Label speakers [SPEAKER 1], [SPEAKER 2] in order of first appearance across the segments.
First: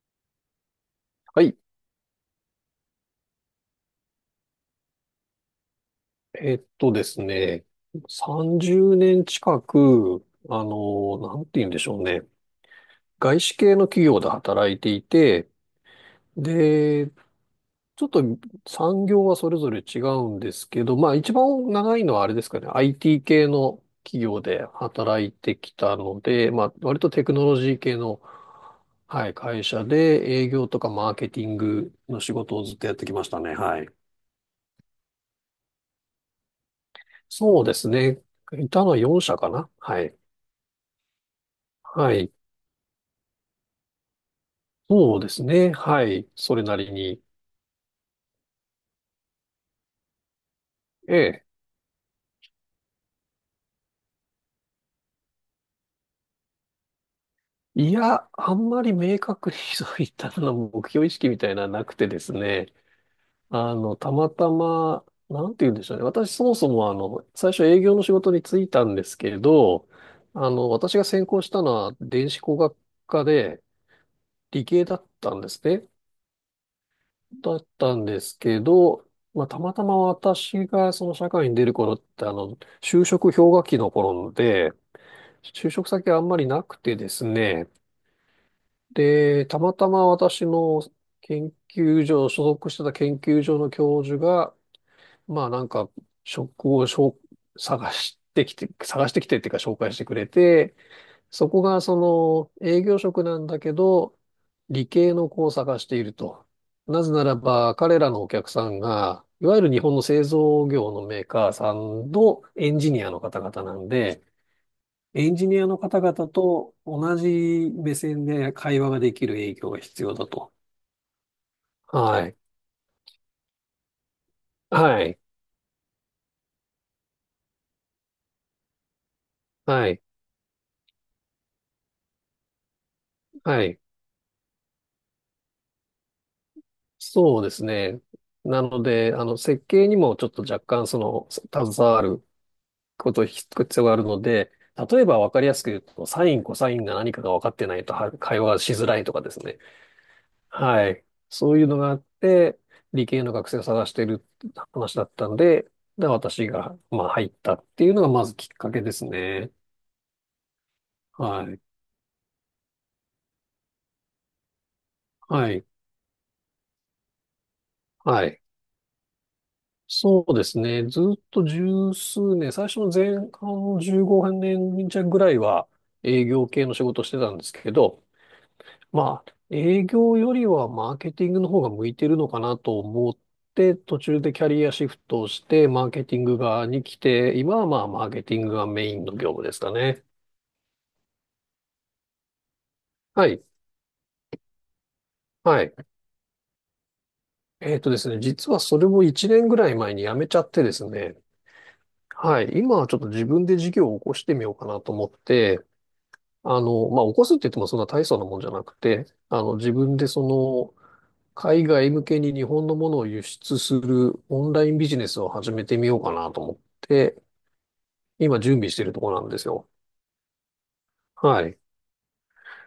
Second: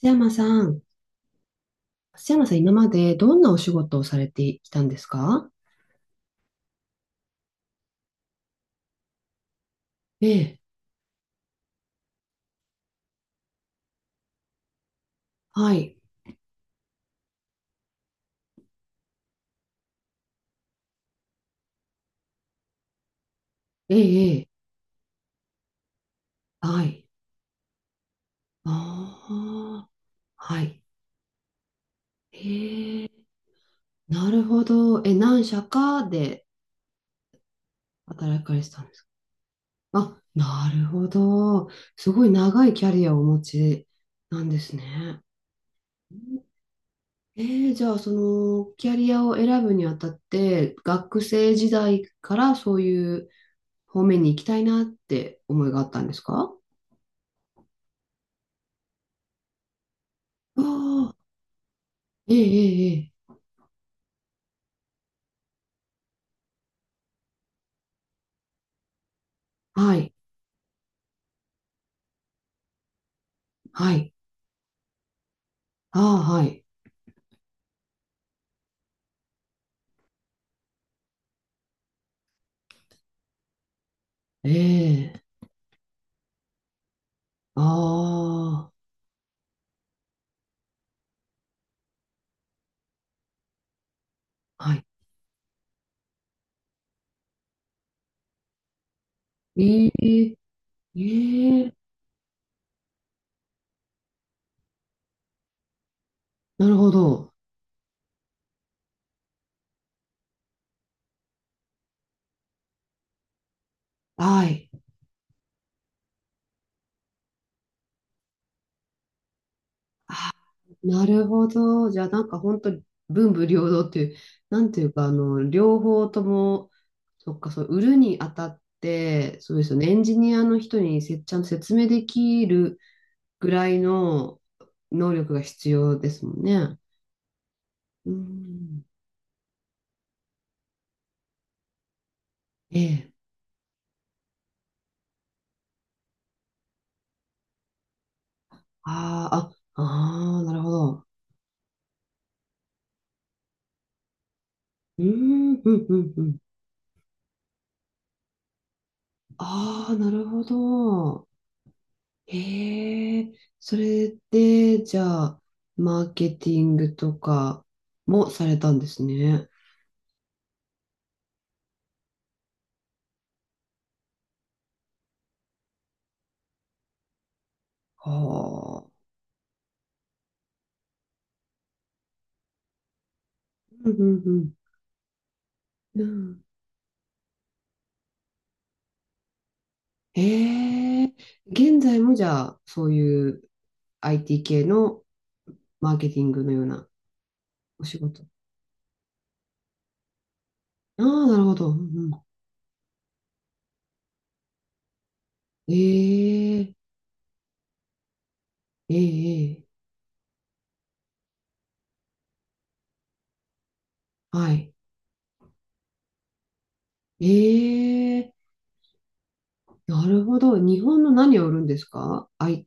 [SPEAKER 1] 瀬山さん、
[SPEAKER 2] はい。
[SPEAKER 1] 瀬山さん、今までどんなお仕事をされてきたんですか？
[SPEAKER 2] えっとですね、30年近く、
[SPEAKER 1] ええ、
[SPEAKER 2] なんて言うんでしょうね。外資系の企業で働いていて、
[SPEAKER 1] はい、
[SPEAKER 2] で、ちょっと産業はそれぞれ違うんですけど、まあ一番長いのはあれですかね、IT 系の
[SPEAKER 1] え
[SPEAKER 2] 企
[SPEAKER 1] え、
[SPEAKER 2] 業
[SPEAKER 1] ええ、
[SPEAKER 2] で働いてきたので、まあ
[SPEAKER 1] は
[SPEAKER 2] 割
[SPEAKER 1] い、
[SPEAKER 2] とテクノロジー系の、はい、会社
[SPEAKER 1] ああ、
[SPEAKER 2] で営
[SPEAKER 1] は
[SPEAKER 2] 業と
[SPEAKER 1] い、
[SPEAKER 2] かマーケティングの仕事をずっとやっ
[SPEAKER 1] え
[SPEAKER 2] て
[SPEAKER 1] え、
[SPEAKER 2] きましたね。はい。
[SPEAKER 1] なるほど。え、何社かで
[SPEAKER 2] そうですね。
[SPEAKER 1] 働かれ
[SPEAKER 2] い
[SPEAKER 1] て
[SPEAKER 2] た
[SPEAKER 1] たん
[SPEAKER 2] の
[SPEAKER 1] で
[SPEAKER 2] は
[SPEAKER 1] すか？
[SPEAKER 2] 4社かな。はい。
[SPEAKER 1] あ、なるほど。す
[SPEAKER 2] は
[SPEAKER 1] ごい
[SPEAKER 2] い。
[SPEAKER 1] 長いキャリアをお持ちなんです
[SPEAKER 2] そ
[SPEAKER 1] ね。
[SPEAKER 2] うですね。はい。それなりに。
[SPEAKER 1] ええ、じゃあ、その、キャリアを選ぶにあたって、
[SPEAKER 2] え
[SPEAKER 1] 学
[SPEAKER 2] え。
[SPEAKER 1] 生時代からそういう方面に行きたいなって思いがあったんですか？
[SPEAKER 2] いや、あんまり明確にそういったの
[SPEAKER 1] あ
[SPEAKER 2] 目標意
[SPEAKER 1] あ、
[SPEAKER 2] 識みたいなのはなくてです
[SPEAKER 1] ええ、
[SPEAKER 2] ね。
[SPEAKER 1] ええ、ええ、
[SPEAKER 2] たまたま、なんて言うんでしょうね。私そもそも最初営業の仕事に就いたんですけど、
[SPEAKER 1] はい、
[SPEAKER 2] 私が専攻したのは電子工学科で
[SPEAKER 1] はい、
[SPEAKER 2] 理系だったんですね。
[SPEAKER 1] ああ、はい、
[SPEAKER 2] だったんですけど、まあ、たまたま私がその社会に出る頃って就職氷河期の頃
[SPEAKER 1] え
[SPEAKER 2] で、
[SPEAKER 1] え、
[SPEAKER 2] 就職先あんまりなくてですね。
[SPEAKER 1] あ
[SPEAKER 2] で、たまたま私の研究所、所属してた研究所の教授が、
[SPEAKER 1] あ、はい、
[SPEAKER 2] まあなんか、職をしょ探してきて、探してきてっていうか紹
[SPEAKER 1] え
[SPEAKER 2] 介してくれ
[SPEAKER 1] え、
[SPEAKER 2] て、そこ
[SPEAKER 1] ええ、
[SPEAKER 2] がその営業職なんだけど、理系の子を探していると。
[SPEAKER 1] なるほ
[SPEAKER 2] なぜな
[SPEAKER 1] ど、
[SPEAKER 2] らば彼らのお客さんが、いわゆる日本の製造業のメーカーさんのエンジニアの方々なんで、
[SPEAKER 1] はい、
[SPEAKER 2] エンジニアの方々と同じ目線で会話ができる営業が必要だ
[SPEAKER 1] あ、
[SPEAKER 2] と。
[SPEAKER 1] なるほど、じゃあな
[SPEAKER 2] は
[SPEAKER 1] ん
[SPEAKER 2] い。
[SPEAKER 1] か本当に文武両道っていう、なんていう
[SPEAKER 2] は
[SPEAKER 1] か、あ
[SPEAKER 2] い。
[SPEAKER 1] の、両方とも、そっか、そう、売るにあたって、そうですよ
[SPEAKER 2] は
[SPEAKER 1] ね、エ
[SPEAKER 2] い。
[SPEAKER 1] ンジニアの人にちゃんと説明できるぐ
[SPEAKER 2] は
[SPEAKER 1] らい
[SPEAKER 2] い。
[SPEAKER 1] の能力が必要ですもんね。
[SPEAKER 2] そうですね。
[SPEAKER 1] う
[SPEAKER 2] なの
[SPEAKER 1] ん、
[SPEAKER 2] で、設計にもちょっと若干携わる
[SPEAKER 1] ええ。
[SPEAKER 2] こと必要があるので、例えば分かりやすく言うと、サイン、コサインが何かが分かってないとは会話がしづらいとか
[SPEAKER 1] あ
[SPEAKER 2] ですね。
[SPEAKER 1] あ、あ、ああ、なるほ
[SPEAKER 2] はい。
[SPEAKER 1] ど。
[SPEAKER 2] そういうのがあって、理系の学生を探している話
[SPEAKER 1] う
[SPEAKER 2] だ
[SPEAKER 1] ー
[SPEAKER 2] ったの
[SPEAKER 1] ん、
[SPEAKER 2] で、
[SPEAKER 1] うん、う
[SPEAKER 2] で、
[SPEAKER 1] ん、うん。
[SPEAKER 2] 私が、まあ、入ったっていうのがまずきっかけですね。
[SPEAKER 1] ああ、なるほど。
[SPEAKER 2] はい。
[SPEAKER 1] へえ、それで、じゃあ、
[SPEAKER 2] はい。
[SPEAKER 1] マーケティングとか
[SPEAKER 2] は
[SPEAKER 1] も
[SPEAKER 2] い。
[SPEAKER 1] されたんですね。
[SPEAKER 2] そうですね。ずっと十数年、最初の前半の15年弱ぐらいは営業系の仕事をしてたんですけど、
[SPEAKER 1] はあ。
[SPEAKER 2] まあ、営業よりはマーケティングの方が向いてるのかなと思って、
[SPEAKER 1] う
[SPEAKER 2] 途中
[SPEAKER 1] ん、う
[SPEAKER 2] でキャ
[SPEAKER 1] ん、
[SPEAKER 2] リアシフトをして、マー
[SPEAKER 1] うん。う
[SPEAKER 2] ケティング
[SPEAKER 1] ん、
[SPEAKER 2] 側に来て、今はまあ、マーケティングがメインの業務ですかね。
[SPEAKER 1] へえ、現在もじゃあ、そう
[SPEAKER 2] は
[SPEAKER 1] いう
[SPEAKER 2] い。
[SPEAKER 1] IT 系の
[SPEAKER 2] はい。
[SPEAKER 1] マーケティングのような
[SPEAKER 2] えっ
[SPEAKER 1] お
[SPEAKER 2] と
[SPEAKER 1] 仕
[SPEAKER 2] ですね、
[SPEAKER 1] 事。
[SPEAKER 2] 実はそれも1年ぐらい前に辞めちゃってです
[SPEAKER 1] あ
[SPEAKER 2] ね、
[SPEAKER 1] あ、なるほど。うんう
[SPEAKER 2] はい。今はちょっと自分で事業を起こしてみようかなと思って、
[SPEAKER 1] ん、ええ、
[SPEAKER 2] まあ、起こすって言ってもそんな大層なもんじゃなく
[SPEAKER 1] え
[SPEAKER 2] て、
[SPEAKER 1] え、え
[SPEAKER 2] 自
[SPEAKER 1] え、
[SPEAKER 2] 分で海外向けに日本のものを輸出するオ
[SPEAKER 1] は
[SPEAKER 2] ンライ
[SPEAKER 1] い。
[SPEAKER 2] ンビジネスを始めてみようかなと思って、
[SPEAKER 1] え、
[SPEAKER 2] 今準備しているところなんですよ。
[SPEAKER 1] なるほど。日本の何を
[SPEAKER 2] は
[SPEAKER 1] 売る
[SPEAKER 2] い。
[SPEAKER 1] んですか？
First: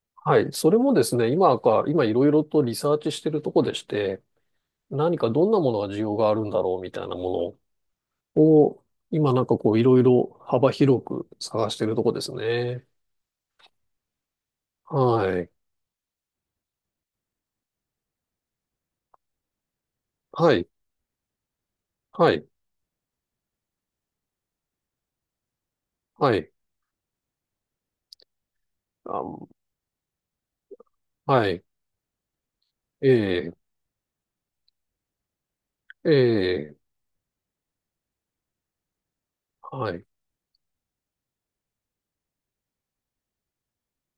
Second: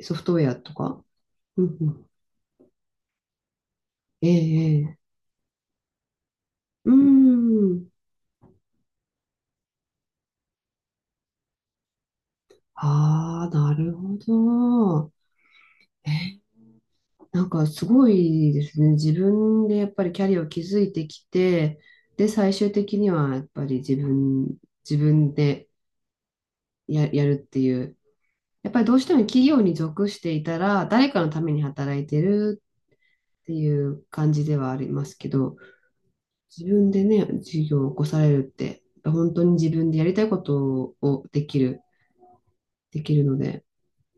[SPEAKER 1] ソフトウ
[SPEAKER 2] は
[SPEAKER 1] ェ
[SPEAKER 2] い。
[SPEAKER 1] ア
[SPEAKER 2] そ
[SPEAKER 1] と
[SPEAKER 2] れも
[SPEAKER 1] か。
[SPEAKER 2] ですね、
[SPEAKER 1] うんう
[SPEAKER 2] 今
[SPEAKER 1] ん。
[SPEAKER 2] いろいろとリサーチしているところでして、
[SPEAKER 1] ええ、ええ。
[SPEAKER 2] 何かどんなものが需要があるんだろう
[SPEAKER 1] う
[SPEAKER 2] みたいなも
[SPEAKER 1] ん。
[SPEAKER 2] のを、今なんかこういろいろ幅広く探しているところですね。
[SPEAKER 1] ああ、なるほど。
[SPEAKER 2] はい。
[SPEAKER 1] え、なんかすごいですね。自分でやっぱりキャリアを
[SPEAKER 2] はい、
[SPEAKER 1] 築いてきて、で、
[SPEAKER 2] はい、
[SPEAKER 1] 最終的にはやっぱり自分で
[SPEAKER 2] はい、
[SPEAKER 1] やるっていう。やっぱりどうしても企
[SPEAKER 2] あ、
[SPEAKER 1] 業に属していたら、誰かのた
[SPEAKER 2] は
[SPEAKER 1] めに
[SPEAKER 2] い、
[SPEAKER 1] 働いてるっ
[SPEAKER 2] え
[SPEAKER 1] ていう感じではありますけど、
[SPEAKER 2] え、え
[SPEAKER 1] 自
[SPEAKER 2] え、
[SPEAKER 1] 分でね、事業を起こされるって、やっぱ本当に自分
[SPEAKER 2] は
[SPEAKER 1] でや
[SPEAKER 2] い。
[SPEAKER 1] りたいことをできるので。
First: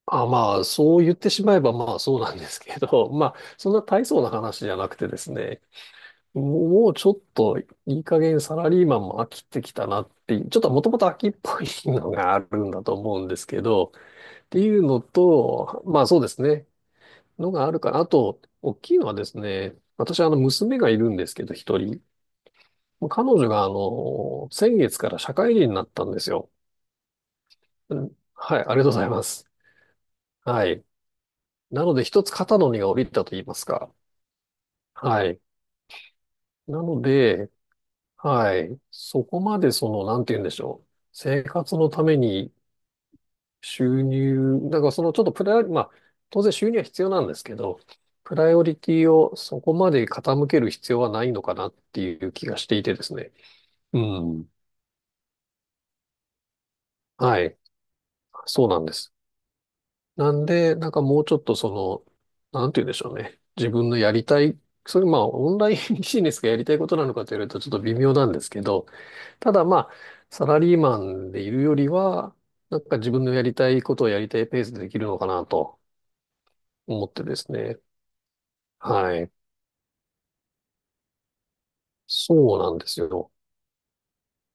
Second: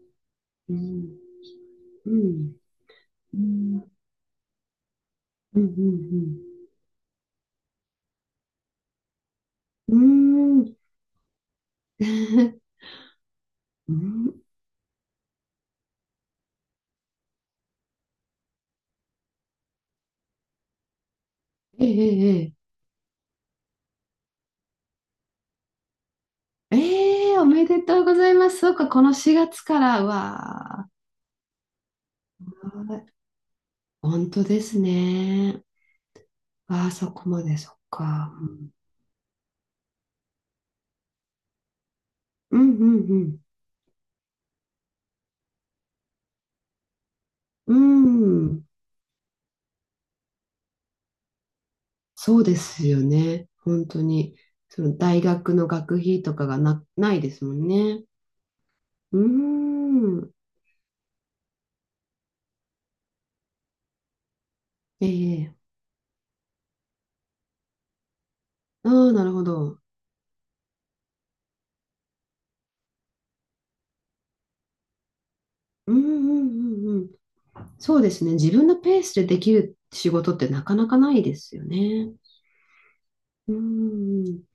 [SPEAKER 2] あ、まあ、
[SPEAKER 1] う
[SPEAKER 2] そう言っ
[SPEAKER 1] ん、
[SPEAKER 2] てしまえば、まあ、
[SPEAKER 1] う
[SPEAKER 2] そうなんで
[SPEAKER 1] ん、
[SPEAKER 2] すけど、まあ、
[SPEAKER 1] う
[SPEAKER 2] そんな
[SPEAKER 1] ん、
[SPEAKER 2] 大層な話じゃなくてです
[SPEAKER 1] う
[SPEAKER 2] ね、
[SPEAKER 1] ん、
[SPEAKER 2] もうちょっといい加減サラリーマンも飽きてきた
[SPEAKER 1] うん、
[SPEAKER 2] なっていう、
[SPEAKER 1] う
[SPEAKER 2] ち
[SPEAKER 1] ん、
[SPEAKER 2] ょっ
[SPEAKER 1] うー
[SPEAKER 2] と
[SPEAKER 1] ん、
[SPEAKER 2] もともと飽きっぽいのがあるん だと思うんですけど、
[SPEAKER 1] うん、
[SPEAKER 2] っていうのと、まあそうですね、のがあるから、あと、大きいのはですね、私、娘がいるんですけど、一
[SPEAKER 1] え
[SPEAKER 2] 人。
[SPEAKER 1] え、
[SPEAKER 2] 彼女が、先月から社会人になったんですよ。
[SPEAKER 1] ええ、ええ、おめで
[SPEAKER 2] う
[SPEAKER 1] とうご
[SPEAKER 2] ん、
[SPEAKER 1] ざいます。
[SPEAKER 2] はい、あり
[SPEAKER 1] そう
[SPEAKER 2] がとう
[SPEAKER 1] か、
[SPEAKER 2] ご
[SPEAKER 1] こ
[SPEAKER 2] ざい
[SPEAKER 1] の
[SPEAKER 2] ま
[SPEAKER 1] 4
[SPEAKER 2] す。
[SPEAKER 1] 月から、う
[SPEAKER 2] はい。
[SPEAKER 1] わ
[SPEAKER 2] なので、一つ肩の荷が下
[SPEAKER 1] あ、
[SPEAKER 2] りたと言いますか。
[SPEAKER 1] 本当です
[SPEAKER 2] はい。
[SPEAKER 1] ね。
[SPEAKER 2] な
[SPEAKER 1] ああ、
[SPEAKER 2] の
[SPEAKER 1] そこま
[SPEAKER 2] で、
[SPEAKER 1] で、そっか。
[SPEAKER 2] はい。そこまでなんて言うんでしょう。生活のために
[SPEAKER 1] うん、うん、
[SPEAKER 2] 収入、だからそのちょっとプライオリ、まあ、当然収入は必要なんですけ
[SPEAKER 1] う
[SPEAKER 2] ど、
[SPEAKER 1] ん、
[SPEAKER 2] プラ
[SPEAKER 1] う
[SPEAKER 2] イオ
[SPEAKER 1] ん。
[SPEAKER 2] リティをそこまで傾ける必要はないのかなっていう
[SPEAKER 1] そう
[SPEAKER 2] 気
[SPEAKER 1] で
[SPEAKER 2] がしてい
[SPEAKER 1] す
[SPEAKER 2] て
[SPEAKER 1] よ
[SPEAKER 2] ですね。
[SPEAKER 1] ね。本
[SPEAKER 2] う
[SPEAKER 1] 当に。
[SPEAKER 2] ん。
[SPEAKER 1] その大学の学費とかがないで
[SPEAKER 2] は
[SPEAKER 1] すも
[SPEAKER 2] い。
[SPEAKER 1] んね。
[SPEAKER 2] そうなんです。
[SPEAKER 1] うーん。
[SPEAKER 2] なんで、なんかもうちょっとなんて言うんでしょうね。自分のやりたい、それまあオ
[SPEAKER 1] え
[SPEAKER 2] ン
[SPEAKER 1] え、
[SPEAKER 2] ラインビジネスがやりたいことなのかと言われるとちょっと微妙なんですけど、
[SPEAKER 1] ああー、なるほ
[SPEAKER 2] ただま
[SPEAKER 1] ど。
[SPEAKER 2] あ、サラリーマンでいるよりは、なんか自分のやりたいことをやりたいペースでできるのかなと
[SPEAKER 1] うんうんうんう
[SPEAKER 2] 思
[SPEAKER 1] ん。
[SPEAKER 2] ってですね。
[SPEAKER 1] そうですね。自分のペース
[SPEAKER 2] は
[SPEAKER 1] で
[SPEAKER 2] い。
[SPEAKER 1] できる仕事ってなかなかないですよね。
[SPEAKER 2] そうなんですよ。
[SPEAKER 1] うーん。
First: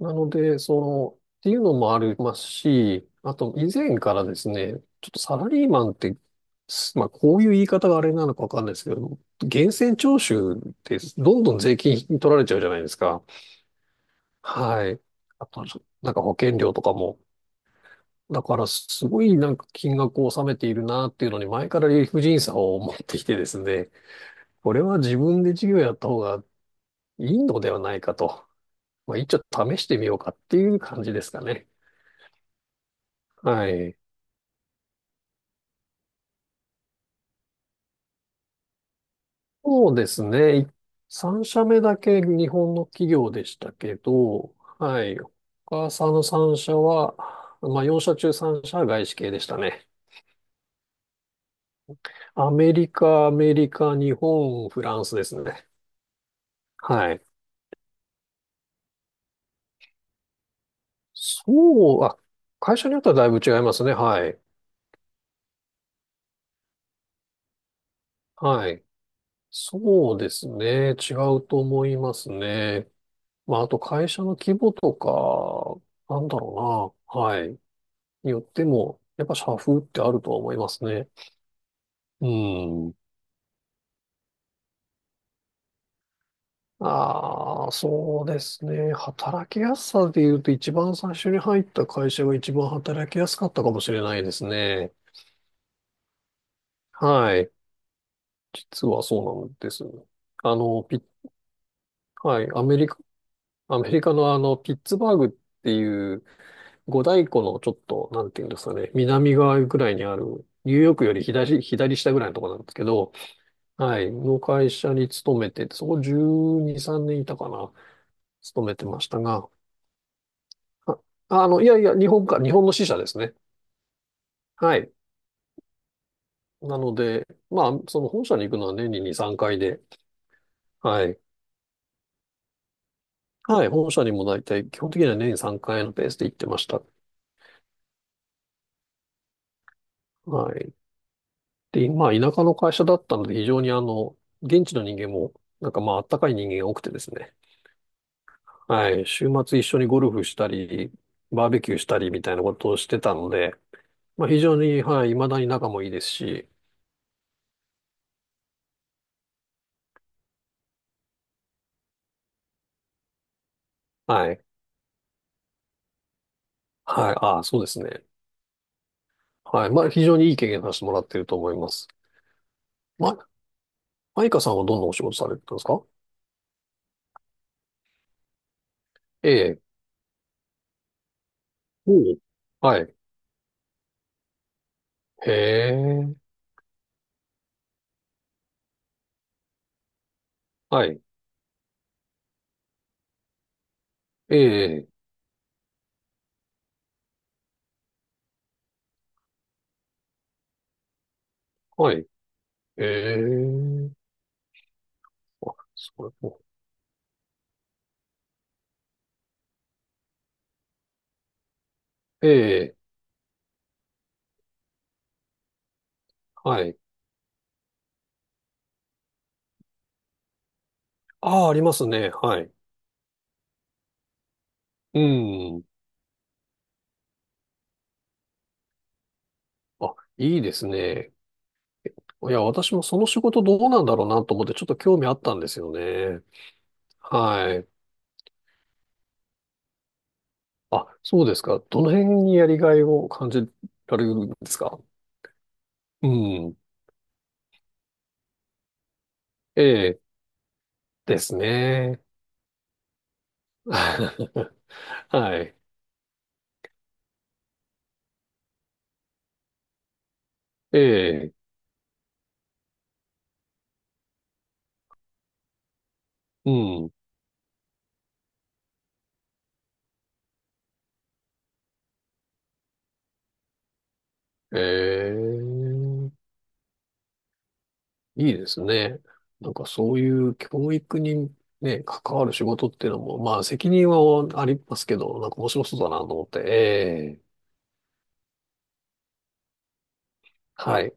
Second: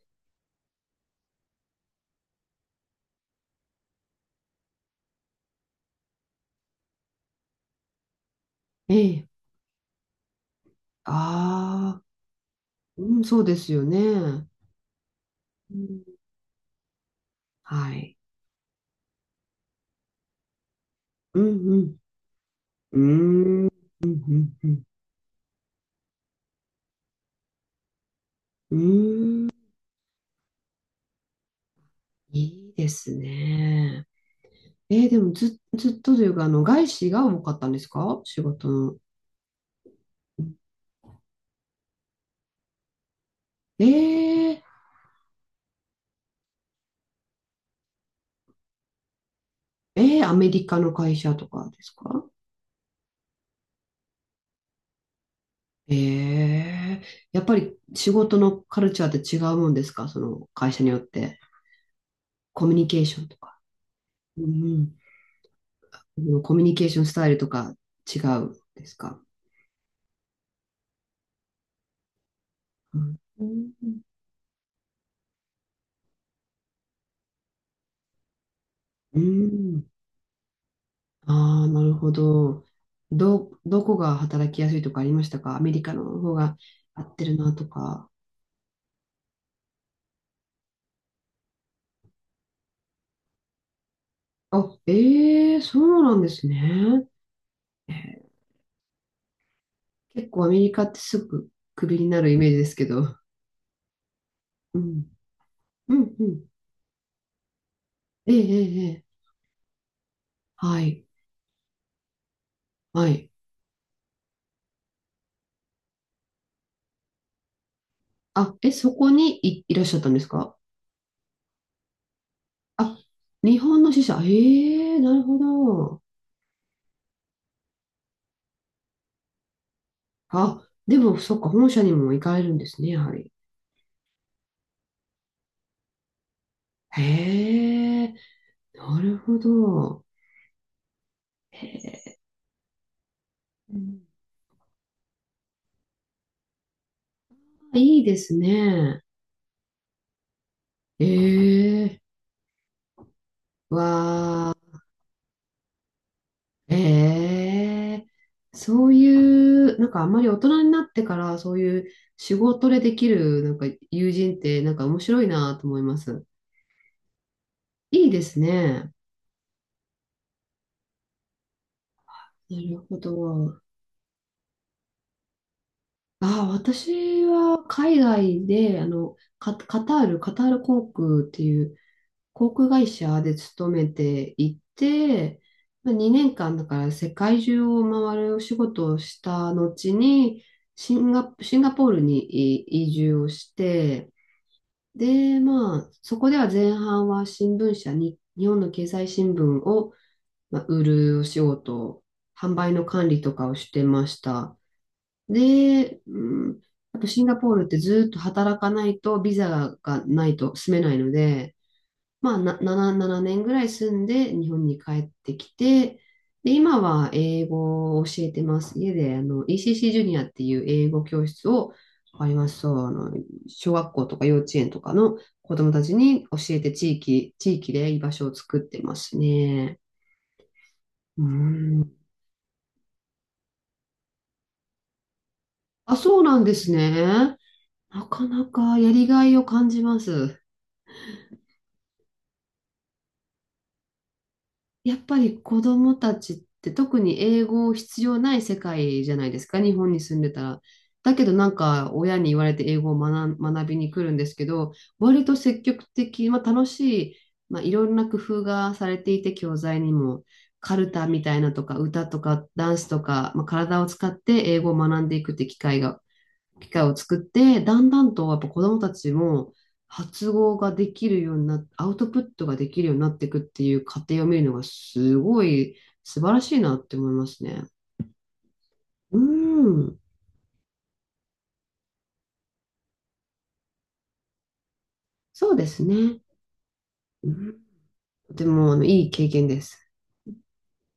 [SPEAKER 2] なので、その、っていうのもありますし、あと以前からですね、ちょっとサラリーマンって、まあこういう言い方があれなのかわかんないですけど、
[SPEAKER 1] ええ、
[SPEAKER 2] 源泉徴収ってどんどん税金
[SPEAKER 1] ああ
[SPEAKER 2] 取られちゃうじゃないです
[SPEAKER 1] ー、う
[SPEAKER 2] か。
[SPEAKER 1] ん、そうですよね。
[SPEAKER 2] はい。あと、
[SPEAKER 1] うん、
[SPEAKER 2] なんか保険料とかも。
[SPEAKER 1] はい。
[SPEAKER 2] だからすごいなんか金額を納めているなっていうの
[SPEAKER 1] う
[SPEAKER 2] に前から
[SPEAKER 1] ん
[SPEAKER 2] 理不尽さを持っ
[SPEAKER 1] う
[SPEAKER 2] てきてです
[SPEAKER 1] ん。うーん。
[SPEAKER 2] ね、
[SPEAKER 1] うんう
[SPEAKER 2] こ
[SPEAKER 1] ん
[SPEAKER 2] れは自分で事業やった方がいいのではないかと、
[SPEAKER 1] うん。う
[SPEAKER 2] まあ一応
[SPEAKER 1] ーん。
[SPEAKER 2] 試してみようかっていう感じですかね。
[SPEAKER 1] いいです
[SPEAKER 2] はい。
[SPEAKER 1] ね。でもずっとというか、あの、外資が多かったんですか？仕事の。
[SPEAKER 2] そうですね。3社目だけ日本の企業でした
[SPEAKER 1] え
[SPEAKER 2] けど、
[SPEAKER 1] ー、
[SPEAKER 2] はい。他さんの3社は、まあ4社中3社は外資系でしたね。
[SPEAKER 1] アメリカの会社とかですか？
[SPEAKER 2] アメリカ、アメリカ、日本、フランスですね。
[SPEAKER 1] えー、
[SPEAKER 2] はい。
[SPEAKER 1] やっぱり仕事のカルチャーって違うもんですか？その会社によって。
[SPEAKER 2] そう、あ、
[SPEAKER 1] コミュ
[SPEAKER 2] 会
[SPEAKER 1] ニ
[SPEAKER 2] 社に
[SPEAKER 1] ケ
[SPEAKER 2] よっ
[SPEAKER 1] ー
[SPEAKER 2] ては
[SPEAKER 1] ショ
[SPEAKER 2] だ
[SPEAKER 1] ン
[SPEAKER 2] い
[SPEAKER 1] と
[SPEAKER 2] ぶ違
[SPEAKER 1] か。
[SPEAKER 2] いますね。はい。
[SPEAKER 1] うんうん、コミュニケーションスタイルとか違う
[SPEAKER 2] はい。
[SPEAKER 1] ですか？
[SPEAKER 2] そうですね。違うと思いますね。
[SPEAKER 1] うんう
[SPEAKER 2] まあ、あと
[SPEAKER 1] ん、
[SPEAKER 2] 会社の規模とか、なんだろうな。はい。によっても、やっぱ社風ってあるとは思いますね。
[SPEAKER 1] ああー、なるほ
[SPEAKER 2] う
[SPEAKER 1] ど。
[SPEAKER 2] ん。
[SPEAKER 1] どこが働きやすいとかありましたか？アメリカの方が合ってるなと
[SPEAKER 2] ああ、
[SPEAKER 1] か。
[SPEAKER 2] そうですね。働きやすさで言うと、一番最初に入った会社が一番働きやすかったかもしれないです
[SPEAKER 1] あ、
[SPEAKER 2] ね。
[SPEAKER 1] ええ、そうなんですね。
[SPEAKER 2] はい。
[SPEAKER 1] えー
[SPEAKER 2] 実はそうなんです。
[SPEAKER 1] 結構ア
[SPEAKER 2] あ
[SPEAKER 1] メリカ
[SPEAKER 2] の、
[SPEAKER 1] って
[SPEAKER 2] ピ、
[SPEAKER 1] すぐクビになるイ
[SPEAKER 2] は
[SPEAKER 1] メ
[SPEAKER 2] い。
[SPEAKER 1] ージですけど。
[SPEAKER 2] アメリカのピッ
[SPEAKER 1] う
[SPEAKER 2] ツ
[SPEAKER 1] ん。
[SPEAKER 2] バーグって
[SPEAKER 1] う
[SPEAKER 2] い
[SPEAKER 1] ん、
[SPEAKER 2] う
[SPEAKER 1] うん。
[SPEAKER 2] 五大湖のちょっと、なん
[SPEAKER 1] ええ
[SPEAKER 2] ていうんで
[SPEAKER 1] え
[SPEAKER 2] すか
[SPEAKER 1] え
[SPEAKER 2] ね、
[SPEAKER 1] ええ、
[SPEAKER 2] 南側ぐらいにある、ニュー
[SPEAKER 1] は
[SPEAKER 2] ヨー
[SPEAKER 1] い、
[SPEAKER 2] クより左、左下ぐらいのところなんですけ
[SPEAKER 1] は
[SPEAKER 2] ど、
[SPEAKER 1] い。
[SPEAKER 2] はい。の会社に勤めてて、そこ12、3年いたかな。
[SPEAKER 1] あ、
[SPEAKER 2] 勤
[SPEAKER 1] え、
[SPEAKER 2] めて
[SPEAKER 1] そ
[SPEAKER 2] まし
[SPEAKER 1] こ
[SPEAKER 2] た
[SPEAKER 1] に
[SPEAKER 2] が、
[SPEAKER 1] いらっしゃったんですか？
[SPEAKER 2] あ、いやいや、日本か、日本の支社
[SPEAKER 1] あ、
[SPEAKER 2] ですね。
[SPEAKER 1] 日本の支社。
[SPEAKER 2] はい。
[SPEAKER 1] ええ、なるほど。
[SPEAKER 2] なので、まあ、その本社に行くのは年に2、3回で、
[SPEAKER 1] あ、で
[SPEAKER 2] は
[SPEAKER 1] も、
[SPEAKER 2] い。
[SPEAKER 1] そっか、本社にも行かれるんですね、やはり。
[SPEAKER 2] はい。本社にも大体、基本的には年に3回のペースで行ってました。
[SPEAKER 1] へえ、なるほど。
[SPEAKER 2] はい。
[SPEAKER 1] へ
[SPEAKER 2] で、まあ、
[SPEAKER 1] え、
[SPEAKER 2] 田舎の会社だったので、非常に
[SPEAKER 1] うん、
[SPEAKER 2] 現地の人間も、なんかまあ、あったかい人間が多くてですね。
[SPEAKER 1] いいです
[SPEAKER 2] は
[SPEAKER 1] ね。
[SPEAKER 2] い。週末一緒にゴルフしたり、
[SPEAKER 1] え
[SPEAKER 2] バーベキューした
[SPEAKER 1] え、
[SPEAKER 2] りみたいなことをしてたので、まあ、非
[SPEAKER 1] わあ。
[SPEAKER 2] 常に、はい、未だに仲もいいですし、
[SPEAKER 1] ええ、そういう、なんかあんまり大人になってからそういう仕事でできるなんか友
[SPEAKER 2] は
[SPEAKER 1] 人っ
[SPEAKER 2] い。
[SPEAKER 1] てなんか面白いなと思います。
[SPEAKER 2] はい。ああ、そうですね。
[SPEAKER 1] いいですね。
[SPEAKER 2] はい。まあ、非常にいい経験させてもらっていると思います。
[SPEAKER 1] なるほ
[SPEAKER 2] ま、
[SPEAKER 1] ど。
[SPEAKER 2] マイカさんはどんなお仕事されてたんですか？
[SPEAKER 1] ああ、私は海外で、あの、
[SPEAKER 2] え
[SPEAKER 1] カ、
[SPEAKER 2] え。
[SPEAKER 1] カタール、カタール航空っていう
[SPEAKER 2] おう
[SPEAKER 1] 航空
[SPEAKER 2] は
[SPEAKER 1] 会
[SPEAKER 2] い。
[SPEAKER 1] 社で勤めてい
[SPEAKER 2] へ
[SPEAKER 1] て、まあ、
[SPEAKER 2] え。
[SPEAKER 1] 2年間だから世界中を回るお仕事をした後に、
[SPEAKER 2] はい。
[SPEAKER 1] シンガポールに移住をして、
[SPEAKER 2] ええ。
[SPEAKER 1] で、まあ、そこでは前半は新聞社に、日本の経済新聞を、まあ、売るお仕
[SPEAKER 2] はい。
[SPEAKER 1] 事、
[SPEAKER 2] へ
[SPEAKER 1] 販売の管理とかをして
[SPEAKER 2] え。
[SPEAKER 1] ました。
[SPEAKER 2] あ、
[SPEAKER 1] で、
[SPEAKER 2] それも。
[SPEAKER 1] うん、あとシンガポールってずっと働かないとビザがないと住めないので、
[SPEAKER 2] え
[SPEAKER 1] まあ、な
[SPEAKER 2] え。
[SPEAKER 1] 7、7年ぐらい住んで日本に帰ってきて、で、
[SPEAKER 2] はい。
[SPEAKER 1] 今は英語を教えてます。家であの ECC ジュニアっていう英語教
[SPEAKER 2] あ
[SPEAKER 1] 室
[SPEAKER 2] あ、あり
[SPEAKER 1] を、
[SPEAKER 2] ますね。
[SPEAKER 1] あり
[SPEAKER 2] は
[SPEAKER 1] ま
[SPEAKER 2] い。
[SPEAKER 1] すそう、あの、小学校とか幼稚園とか
[SPEAKER 2] う
[SPEAKER 1] の子
[SPEAKER 2] ん。
[SPEAKER 1] 供たちに教えて地域で居場所を作ってますね。
[SPEAKER 2] あ、いいですね。
[SPEAKER 1] うん。
[SPEAKER 2] いや、私もその仕事どうなんだろうなと思ってちょっと興味あったんですよ
[SPEAKER 1] あ、そ
[SPEAKER 2] ね。
[SPEAKER 1] うなんですね。
[SPEAKER 2] はい。
[SPEAKER 1] なかなかやりがいを感じます。
[SPEAKER 2] あ、そうですか。どの辺にやりがいを感じられるんですか？
[SPEAKER 1] やっぱり子供
[SPEAKER 2] う
[SPEAKER 1] たちっ
[SPEAKER 2] ん。
[SPEAKER 1] て特に英語必要ない世界じゃないですか、
[SPEAKER 2] え
[SPEAKER 1] 日本に
[SPEAKER 2] え。
[SPEAKER 1] 住んでたら。だ
[SPEAKER 2] で
[SPEAKER 1] けど
[SPEAKER 2] す
[SPEAKER 1] なんか
[SPEAKER 2] ね。
[SPEAKER 1] 親に言われて英語を学び に来るんですけど、割と
[SPEAKER 2] はい。
[SPEAKER 1] 積極的、まあ、楽しい、まあ、いろんな工夫がされていて、教材にも、カ
[SPEAKER 2] え
[SPEAKER 1] ルタみた
[SPEAKER 2] え。
[SPEAKER 1] いなとか、歌とか、ダンスとか、まあ、体を使って英語を学んでいくって
[SPEAKER 2] う
[SPEAKER 1] 機会
[SPEAKER 2] ん。
[SPEAKER 1] を作って、だんだんとやっぱ子どもたちも発語ができるようにアウトプットができるようになっていくっていう過程を見るのが
[SPEAKER 2] え
[SPEAKER 1] すごい
[SPEAKER 2] え、
[SPEAKER 1] 素晴らしいなって思いますね。
[SPEAKER 2] いいですね。
[SPEAKER 1] う
[SPEAKER 2] なんかそ
[SPEAKER 1] ん、
[SPEAKER 2] ういう教育にね、関わる仕事っていうのも、まあ責任はありますけど、なんか面
[SPEAKER 1] そう
[SPEAKER 2] 白
[SPEAKER 1] で
[SPEAKER 2] そう
[SPEAKER 1] す
[SPEAKER 2] だなと
[SPEAKER 1] ね。
[SPEAKER 2] 思って、え
[SPEAKER 1] う
[SPEAKER 2] え、
[SPEAKER 1] ん、とてもあのいい経験です。
[SPEAKER 2] はい。